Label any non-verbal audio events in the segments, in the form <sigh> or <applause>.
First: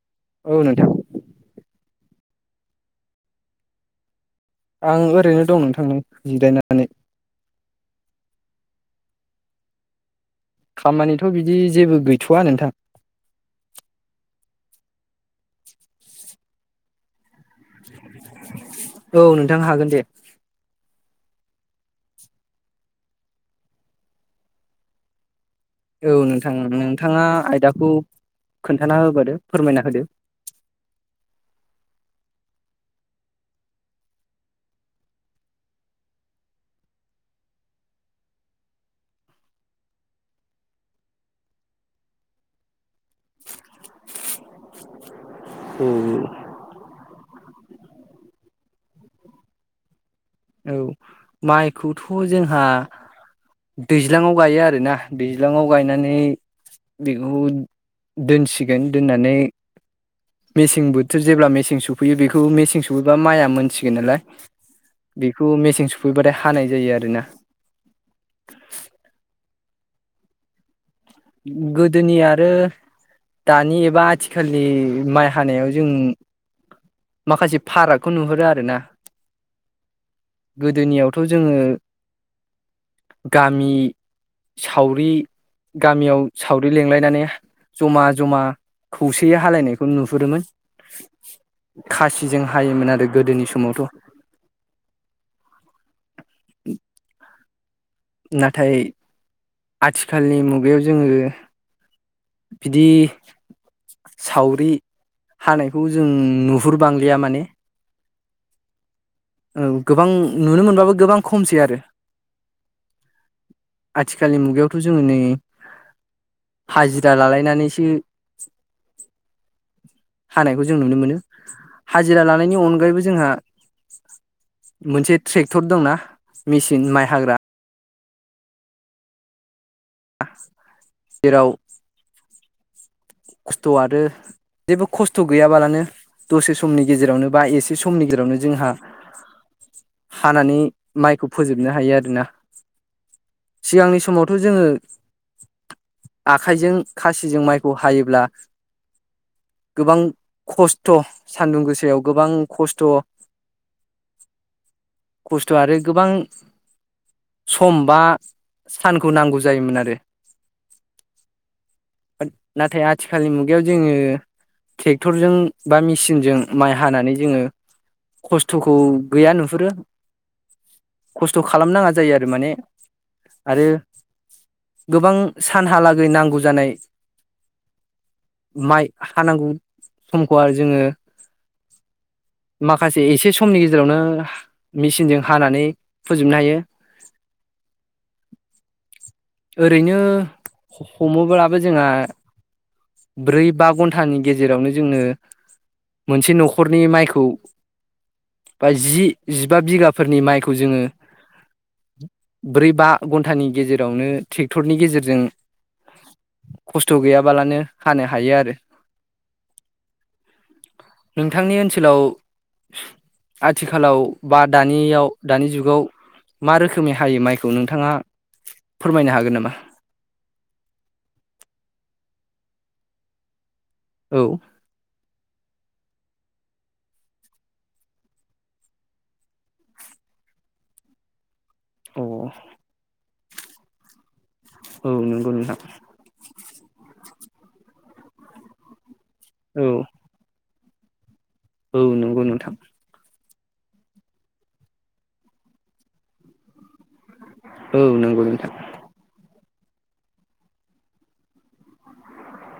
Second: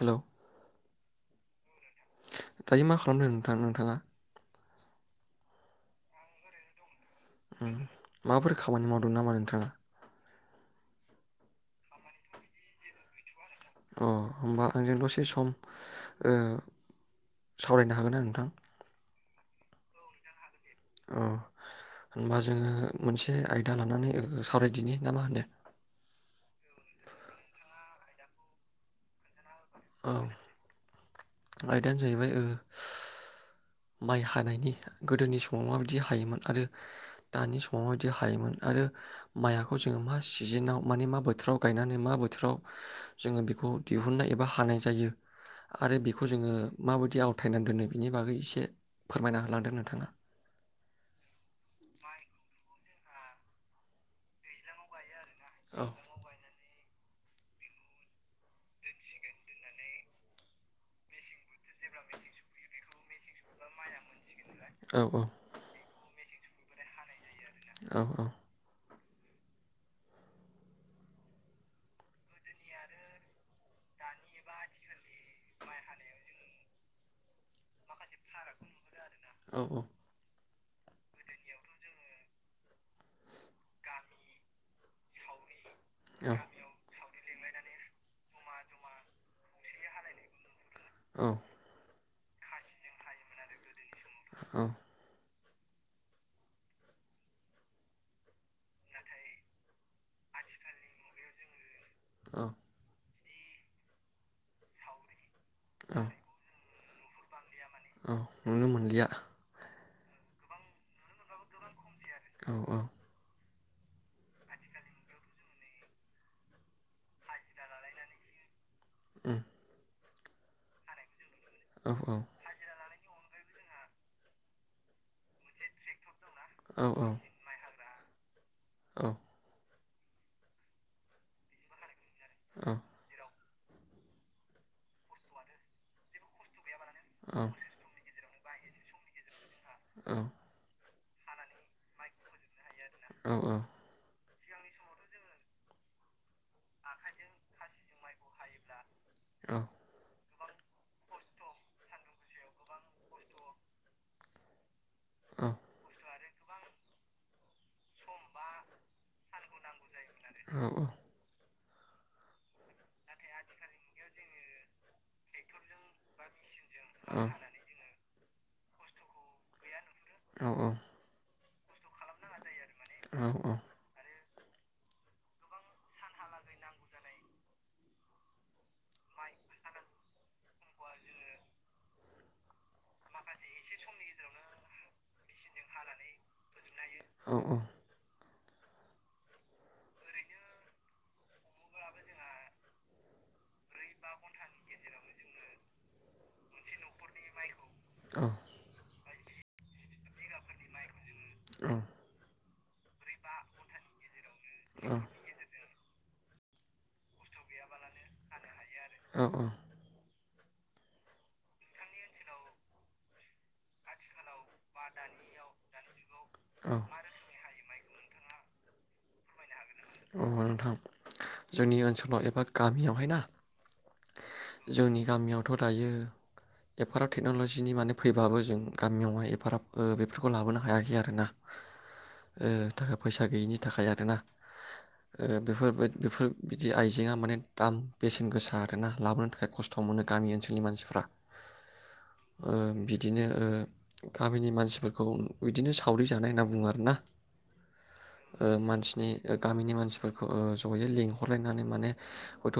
Hello औ नोंथां दायो मा खालामदों नोंथां नोंथाङा? आं ओरैनो दं नोंथां नो जिरायनानै। उम माबाफोर खामानि मावदों नामा नोंथाङा? खामानिथ बिदि जेबो गैथवा नोंथां अ होमबा आंजों दसे सम ओ सावरायनो हागोनना नोंथां? औ नोंथां हागोन दे। अ होनबा जोङो मोनसे आयदा लानानै सावरायदिनि ना मा होनो? औ नोंथां नोंथाङा आयदाखौ खोन्थाना होबोदो फोरमायना होदो औ आयदायानो जाहैबाय ओ माइ हानायनि गोदोनि समाव माबायदि हायोमोन आरो दानि समाव माबायदि हायोमोन आरो माइखौ जोङो मा सिजोनाव माने मा बोथोराव गायनानै मा बोथोराव जोङो बेखौ दिहुननाय एबा ह हानाय जायो। आरो बेखौ जोङो माबायदि आवथायनानै दोनो बिनि बागै एसे फोरमायना होलांदों नोंथाङा। औ माइखौथ जोंहा दैज्लांआव गायो आरोना दैज्लांआव औ गायनानै बेखौ दोनसिगोन दोन्नानै मेसें बोथोर जेब्ला मेसें सफैयो बेखौ मेसें सफैबा माइआ मोनसिगोन नालाय औ औ बेखौ मेसें स फैबाथाय हानाय जायो आरोना औ औ गोदोनि आरो दानि एबा आथिखालनि माइ हानायाव जों माखासे फारागखौ नुहुरो आरो ना औ औ गोदोनियावथ' जोङो गामि सावरि गामियाव औ सावरि लिंलायनानै जमा जमा खौसेयै हालायनायखौ नुहुरोमोन औ खासिजों हायोमोन आरो गोदोनि समावथ' औ <unintelligible> नाथाय आथिखालनि मुगायाव जोङो औ बिदि सावरि हानायखौ औ जों नु हुर बांलिया माने औ नुनो मोनलिया ओं गोबां नुनो मोनबाबो गोबां खमसै आरो औ औ आथिखालनि मुगायावथ' जोङो नै हाजिरा लालायनानैसो उम हानायखौ जों नुनो मोनो। औ हाजिरा लानायनि अनगायैबो जोंहा मोनसे ट्रेक्टर दंना औ मेचिन औ माइ हाग्रा औ जेराव औ खस्थ' आरो जेबो खस्थ' गैयाबालानो दसे सम समनि गेजेरावनो औ बा एसे समनि गेजेरावनो जोंहा हानानै माइखौ फोजोबनो हायो आरोना सिगांनि समाव थ' जोङो आखायजों खाथिजों मायखौ हायो ब्ला गोबां खस्थ' सानदुं गोसायाव गोबां खस्थ' औ खस्थ' आरो गोबां सम बा सानखौ नांगौ जायोमोन आरो आरो औ औ नाथ आद थिखालनि मुगायाव जोङो ट्रेक्टरजों बा मेसिनजों माइ औ हानानै जोङो खस्थ'खौ गैया नुहुरो औ औ खस्थ' खालाम नाङा जायो आरो माने औ औ आरो गोबां सानहालागै नांगौ जानाय माइ हानांगौ समखौ आरो जोङो माखासे एसे समनि गेजेरावनो मेचिनजों हानानै फोजोबनो हायो ओरैनो हमोब्लाबो जोंहा ब्रै बा घन्टानि गेजेरावनो जोंनो मोनसे न'खरनि माइखौ खौ बा जि जिबा बिगाफोरनि माइखौ जोङो औ ब्रै बा घन्टानि गेजेरावनो ट्रेक्टरनि गेजेरजों खस्थ' गैयाबालानो हानो हायो आरो औ औ नोंथांनि ओनसोलाव आथिखालाव बा दानियाव दानि जुगाव मा रोखोमनि हायो माइखौ नों नोंथाङा फोरमायनो हागोन नामा अ नोंथां जोंनि ओनसोलाव एबा गामियावहाय ना औ जोंनि गामियावथ' दायो एफाराब टेक्न'ल'जिनि माने फैबाबो जों गामियावहाय एफाराब बेफोरखौ लाबोनो हायाखै आरोना अ ओ थाखा फैसा गैयिनि थाखाय आरोना औ नंगौ ओ नोंथां बेफोरबाय बेफोर बिदि आइजेंआ माने दाम बेसेन गोसा आरोना लाबोनो थाखाय औ खस्थ' मोनो गामि ओन ओनसोलनि मानसिफ्रा औ नंगौ ओ नोंथां बिदिनो ओ गामिनि मानसिफोरखौ बिदिनो सावरि जानाय होनना बुङो आरोना औ नंगौ ओ नोंथां मानसिनि ओ गामिनि मानसिफोरखौ ओ जयै लिंहरलायनानै माने गथ'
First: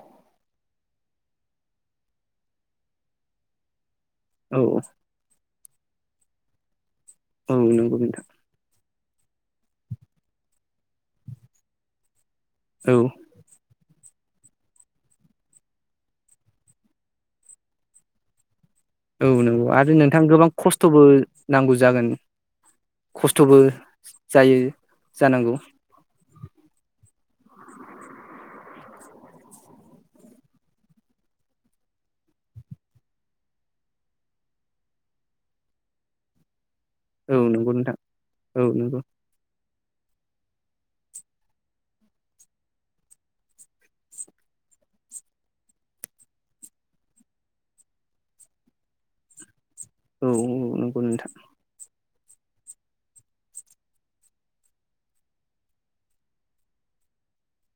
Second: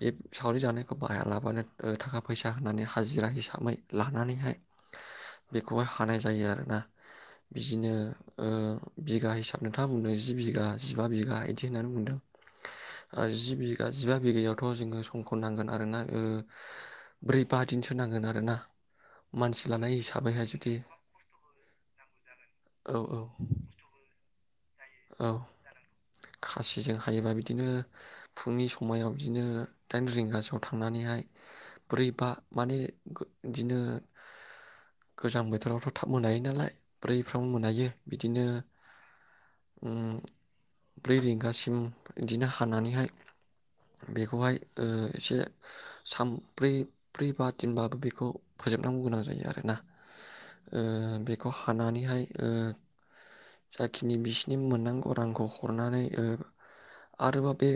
बे सावरि जानायखौ बाहायालाबानो थाखा फैसा होनानै हाजिरा हिसाबै लानानैहाय औ बेखौहाय हानाय जायो आरोना औ बिदिनो नंगौ नोंथां ओ बिगा हिसाब नोंथांङा बुंनो जि बिघा जिबा बिगा बिदि होननानै बुंदों औ ओ जि बिगा जिबा बिगायावथ' जोङो समखौ नांगोन आरोना ओं ब्रै बा दिनसो नांगोन आरोना। औ मानसि नंगौ लानाय आरो नोंथां हिसाबैहाय गोबां जुदि खस्थ'बो नांगौ जागोन औ औ खस्थ'बो जायो। औ जानांगौ खासिजों हा हायोबा बिदिनो फुंनि समायाव बिदिनो दाइन रिंगासोआव थांनानैहाय ब्रै बा माने बिदिनो गोजां बोथोरावथ' थाब मोनायो नालाय। औ ब्रैफ्राव नंगौ मोनायो नोंथां बिदिनो औ नंगौ ओम ब्रै रिंगासिम बिदिनो हानानैहाय बेखौहाय ओं एसे सानब्रै ब्रै बा दिनबाबो बेखौ फोजोबनांगौ गोनां जायो आरोना। औ औ नंगौ ओं नोंथां बेखौ हानानैहाय ओं जाखिनि बिसिनि बि मोननांगौ रांखौ हरनानै ओं आरोबाव बे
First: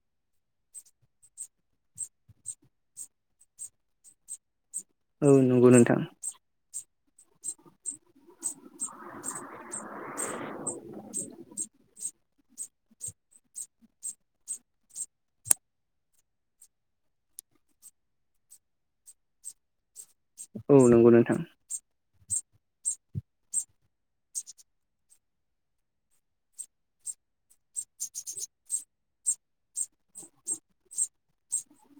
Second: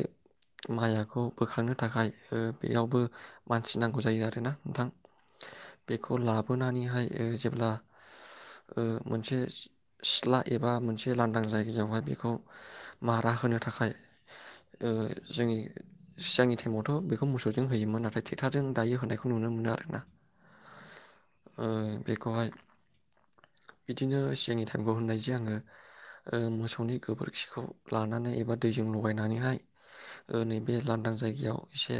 माइयाखौ बोखांनो थाखाय बेयावबो मानसि नांगौ जायो आरोना। नोंथां औ नंगौ नोंथां बेखौ लाबोनानैहाय ओं जेब्ला ओं मोनसे सिथला एबा मोनसे लांदां जायगा जायगायावहाय बेखौ मारा होनो थाखाय ओं जोंनि सिगांनि टाइमावथ' बेखौ मोसौजों होयोमोन नाथाय ट्रेक्टरजों दायो होनायखौ नुनो मोनो आरोना। औ नंगौ नोंथां। ओ बेखौहाय बिदिनो सिगांनि थायेमखौ होननायसै आङो। ओं मोसौनि गोबोरखिखौ लानानै एबा दैजों लगायनानैहाय नैबे लांदां जायगायाव एसे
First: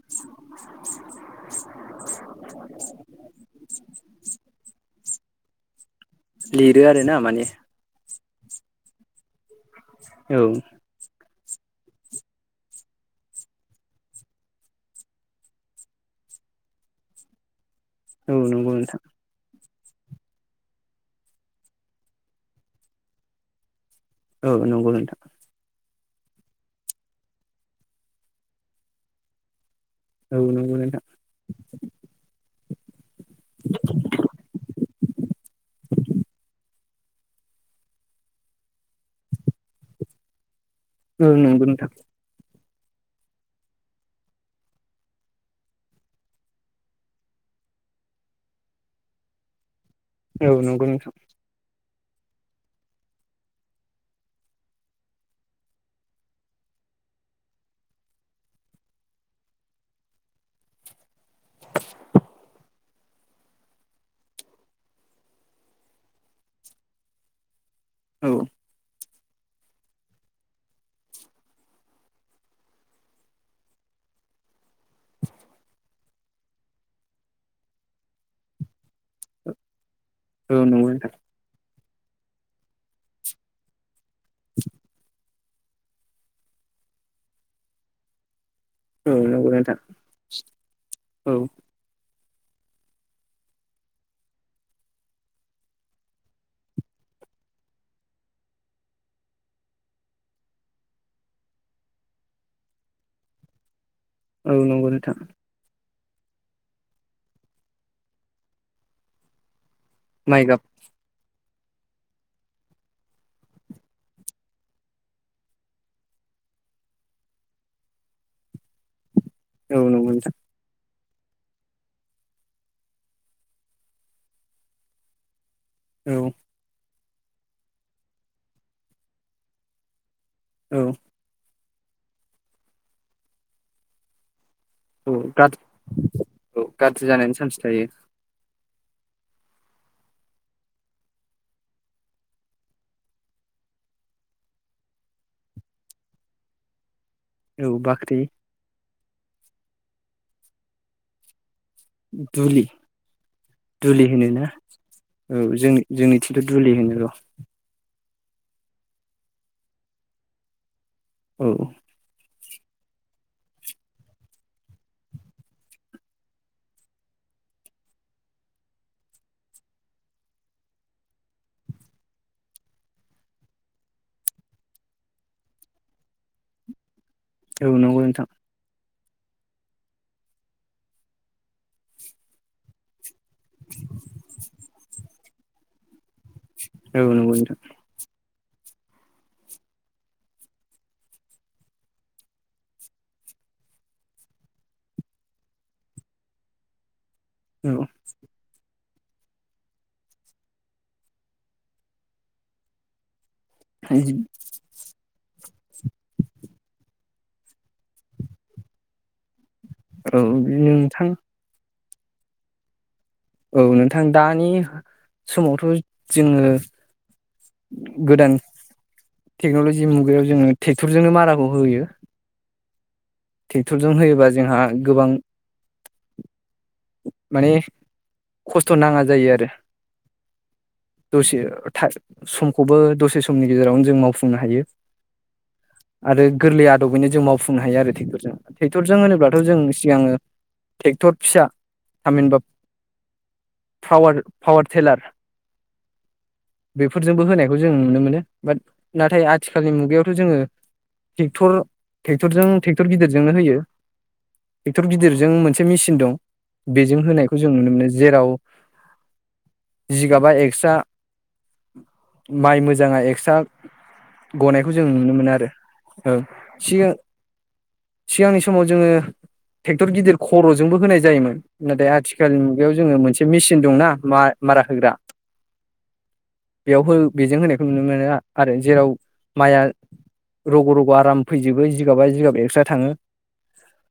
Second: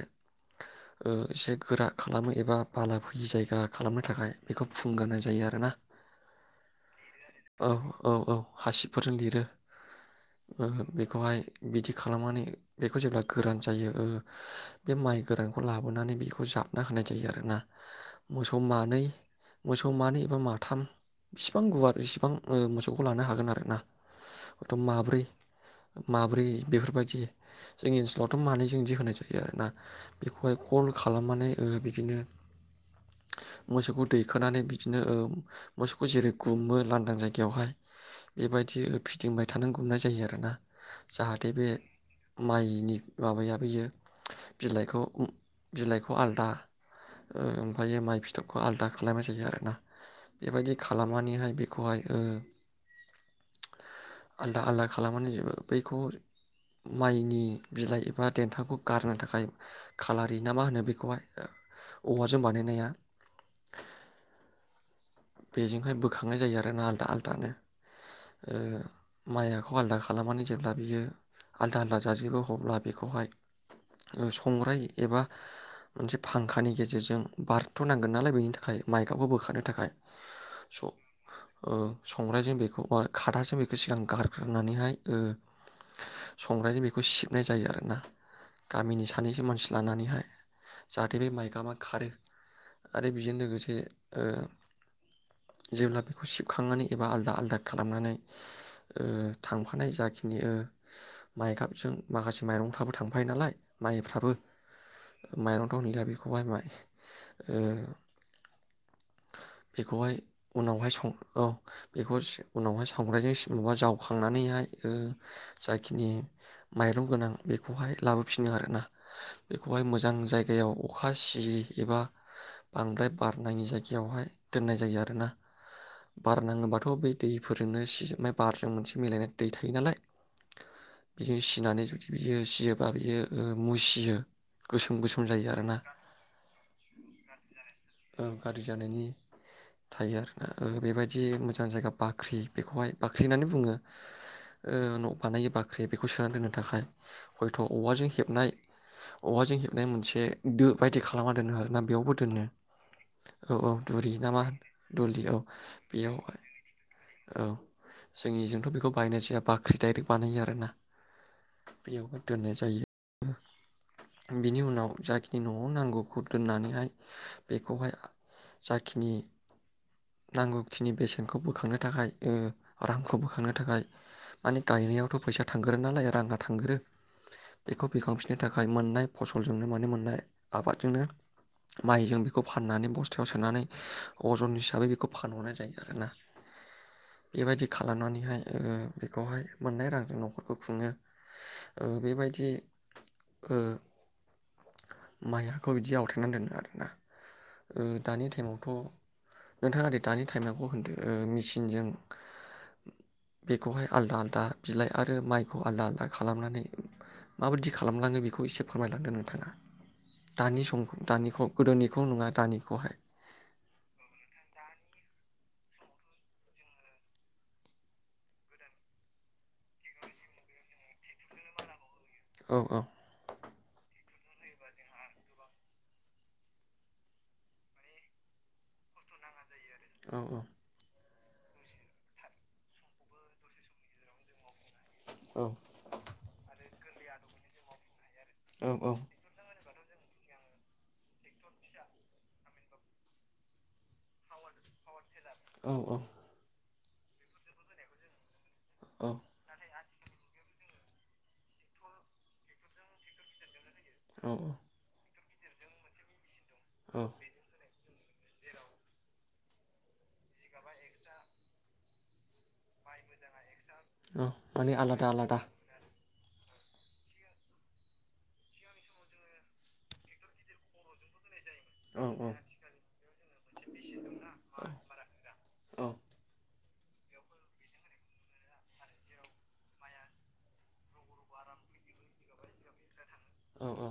ओं एसे गोरा खालामो एबा बाला फैयि जायगा खालामनो थाखाय बेखौ फु फुगारनाय जायो आरो ना। लिरो आरोना माने? औ औ हासिब फोरजों लिरो। औ बेखौहाय बिदि खालामनानै बेखौ जेब्ला गोरान जायो ओं बे माइ गोरानखौ लाबोनानै बेखौ जाबना होनाय जायो आरोना। औ मोसौ नंगौ नोंथां मानै मोसौ मानै एबा माथाम बिसिबां गुवार बिसिबां ओं मोसौखौ लानो हागोन आरोना। औ हयथ' नंगौ माब्रै नोंथां। माब्रै बेफोरबायदि जोंनि ओनसोलावथ' मानैजों बिदि होनाय जायो आरोना। औ बेखौहाय नंगौ गल नोंथां खालामनानै ओं बिदिनो मोसौखौ दैखोनानै बि बिदिनो ओं मोसौखौ जेरै गुम्मो लांदां जायगायावहाय बेबाय बिदि फिदिंबाय थानांगौ गौनाय जायो आरोना। औ जाहाथे नंगौ बे नोंथां माइ बिनि माबायाबोयो बिलाइखौ बिलाइखौ आलादा ओमफ्रायो माइ फिथोबखौ आलदा खालामनाय जायो आरोना औ बेबायदि नंगौ नोंथां खालामनानैहाय बे बेखौहाय ओ आलदा आलदा खालामनानै जोबो बैखौ माइनि बिलाइ एबा देन्थांखौ गारनो थाखाय खालारि ना मा होनो बेखौहाय औवाजों बानायनाया बेजोंहाय बोखांनाय जायो आरोना आलदा आलदानो औ ओ माइखौ आलादा खालामनानै जेब्ला बियो आलादा आलादा जाजोबो अब्ला बेखौहाय संग्राय एबा मोनसे फांखानि गेजेरजों बारथ'नांगोन नालाय बेनि थाखाय माइखौबो बोखारनो थाखाय औ स' नंगौ नोंथां संग्रायजों बेखौबो खादाजों बेखौ सिगां गारग्रोनानैहाय संग्रायजों बेखौ सिबनाय जायो आरोना गामिनि औ सानैसो नंगौ मानसि नोंथां लानानैहाय जाहाथे बे औ माइ गाबा खारो आरो बेजों लोगोसे जेब्ला बेखौ सिबखांनानै एबा आलदा आलदा खालामनानै थांफानाय जाखिनि माइ गाबजों माखासे माइरंफ्राबो थांफायो नालाय माइफ्राबो औ नंगौ नोंथां माइरं थावनि <unintelligible> बेखौहाय <unintelligible> बेखौहाय माइ गाब उनावहाय सं औ बेखौ उनावहाय सावग्राजों सि मबा जावखांनानैहाय जाखिनि माइरं गोनां बेखौहाय लाबोफिनो आरोना औ बेखौहाय नंगौ मोजां नोंथां जायगायाव अखा सि एबा बांद्राय बारनायनि जायगायावहाय दोननाय जायो आरो ना औ बार नाङोबाथ' बे दैफोरजोंनो सि माय बारजों मोनसे मिलायनानै दै थायो नालाय औ बिदि सिनानै जुदि बियो सियोबा बियो मुसियो गोसोम औ गोसोम जायो गाज आरोना औ गाज्रि जानायनि चान्स थायो ओ गाज्रि जानायनि थायो आरो ना बेबायदि मोजां जायगा बाख्रि बेखौहाय बाख्रि होननानै बुङो न' बानायो बाख्रि बेखौ सोनानै दोननो थाखाय हयथ' औ औवाजों बाख्रि हेबनाय औवाजों हेबनाय मोनसे दो बायदि खालामना दोनो आरो आर ना बेयावबो दोननो दुलि औ औ दुलि दुरि होनो ना मा होन दुलि औ जोंनि बेयाव जोंनिथिंथ' <unintelligible> जोंनिजोंथ' बेखौ बायनाय जाया बाख्रि डाइरेक्ट बानायो आरोना औ बेयावहाय दोननाय जायो बिनि उनाव जाखिनि न'आव नांगौखौ दोननानैहाय बेखौहाय जाखिनि नांगौखिनि बेसेनखौ बोखांनो थाखाय रांखौ बोखांनो थाखाय माने गायनायावथ' फैसा थांग्रो नालाय राङा थांग्रो औ बेखौ नंगौ नोंथां बिखावफिननो थाखाय मोननाय फनो म मोननाय आबनो माइ बेखौ फाननानै ब खाथियाव सोनानै अजन हिसाबै बेखौ फानहरनाय जायो आरो ना औ नंगौ नोंथां बेबायदि खालामनानैहाय बेखौहाय मोननाय रांजों न'खरखौ खुङो बेबायदि माइखौ बिदि आवथायनानै दोनो आरोना औ दानि टाइमावथ' नोंथाङाओै दानि टाइमावखौ होनदो मेसिनजों बेखौहाय आलदा आलदा बिलाइ आरो आरो माइखौ आलदा आलदा खालामनानै माबायदि खालामलाङो बि बेखौ एसे फोरमायलांदों नोंथाङा औ दानि सम नोंथां दानिखौ गोदोनि बेखौ नङा दानिखौहाय औ नोंथां दानि समावथ' जोङो गोदान टेक्न'लजि मुगायाव जोङो ट्रेक्टरजोंनो माराखौ होयो औ औ ट्रेक्टरजों होयोबा जोंहा गोबां माने खस्थ' नाङा जायो आरो औ औ दसे समखौबो दसे समनि गेजेरावनो जों मावफुंनो हायो औ आरो गोरलैया बेैनो जों मावफुंनो हायो आरो औ ट्रेक्टरजों होनोब्लाथ' जों सिगाङो ट्रेक्टर फिसा थामहिनबा पावार पावार टेलार औ औ बेफोरजोंबो होनायखौ जों नुनो मोनो बाट नाथाय आथिखालनि मुगायाव जोङोे टेक्टरजों ट्रेक्टर गिदिरजोंनो होयो। औ टेक्टर' जिदिर जों मोनसे मेचिन दं बेजों औ होनायखौ जों नुनो मोनो। जेराव। गाबा एक्सट्रा माइ मोजाङा एक्सट्रा औ गनायखौ माने जों आलादा नुनो मोनो आलादा आरो। औ सिगां सिगांनि समाव जोङो ट्रेक्टर गिदिर खर'जोंबो होनाय जायोमोन नाथाय औ औ आथिखालनि मुगायाव जोङो मोनसे मेसिन दंना मारा होग्रा औ। बेयाव हो बेजों होनायखौ नुनो मोनो आरो जेराव माइया रग' रग' आराम फैजोबो जिगाबा जिगाब एक्सट्रा थाङो औ औ।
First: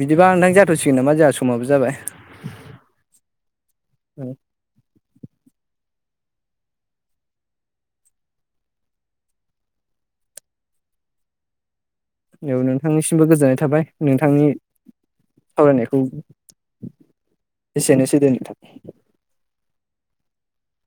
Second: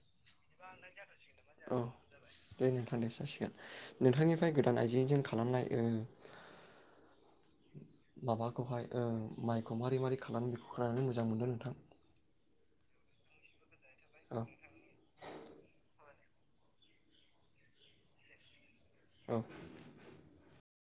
बिदिबा नोंथां जाथ'सिगोन नामा जोंहा। समाबो औ जाबाय दे नोंथां दे जासिगोन नोंथांनिफ्राय गोदान आइजेंजों। खालामनायओ। माबाखौहाय माइखौ मारै मारै खालामो बेखौ खालामनानै मोजां मोनो नोंथां। बेयाव नोंथांनिसिमबो गोजोननाय थाबाय। औ नोंथांनि सावरायनायखौ। एसेनोसै दे नोंथां। औ।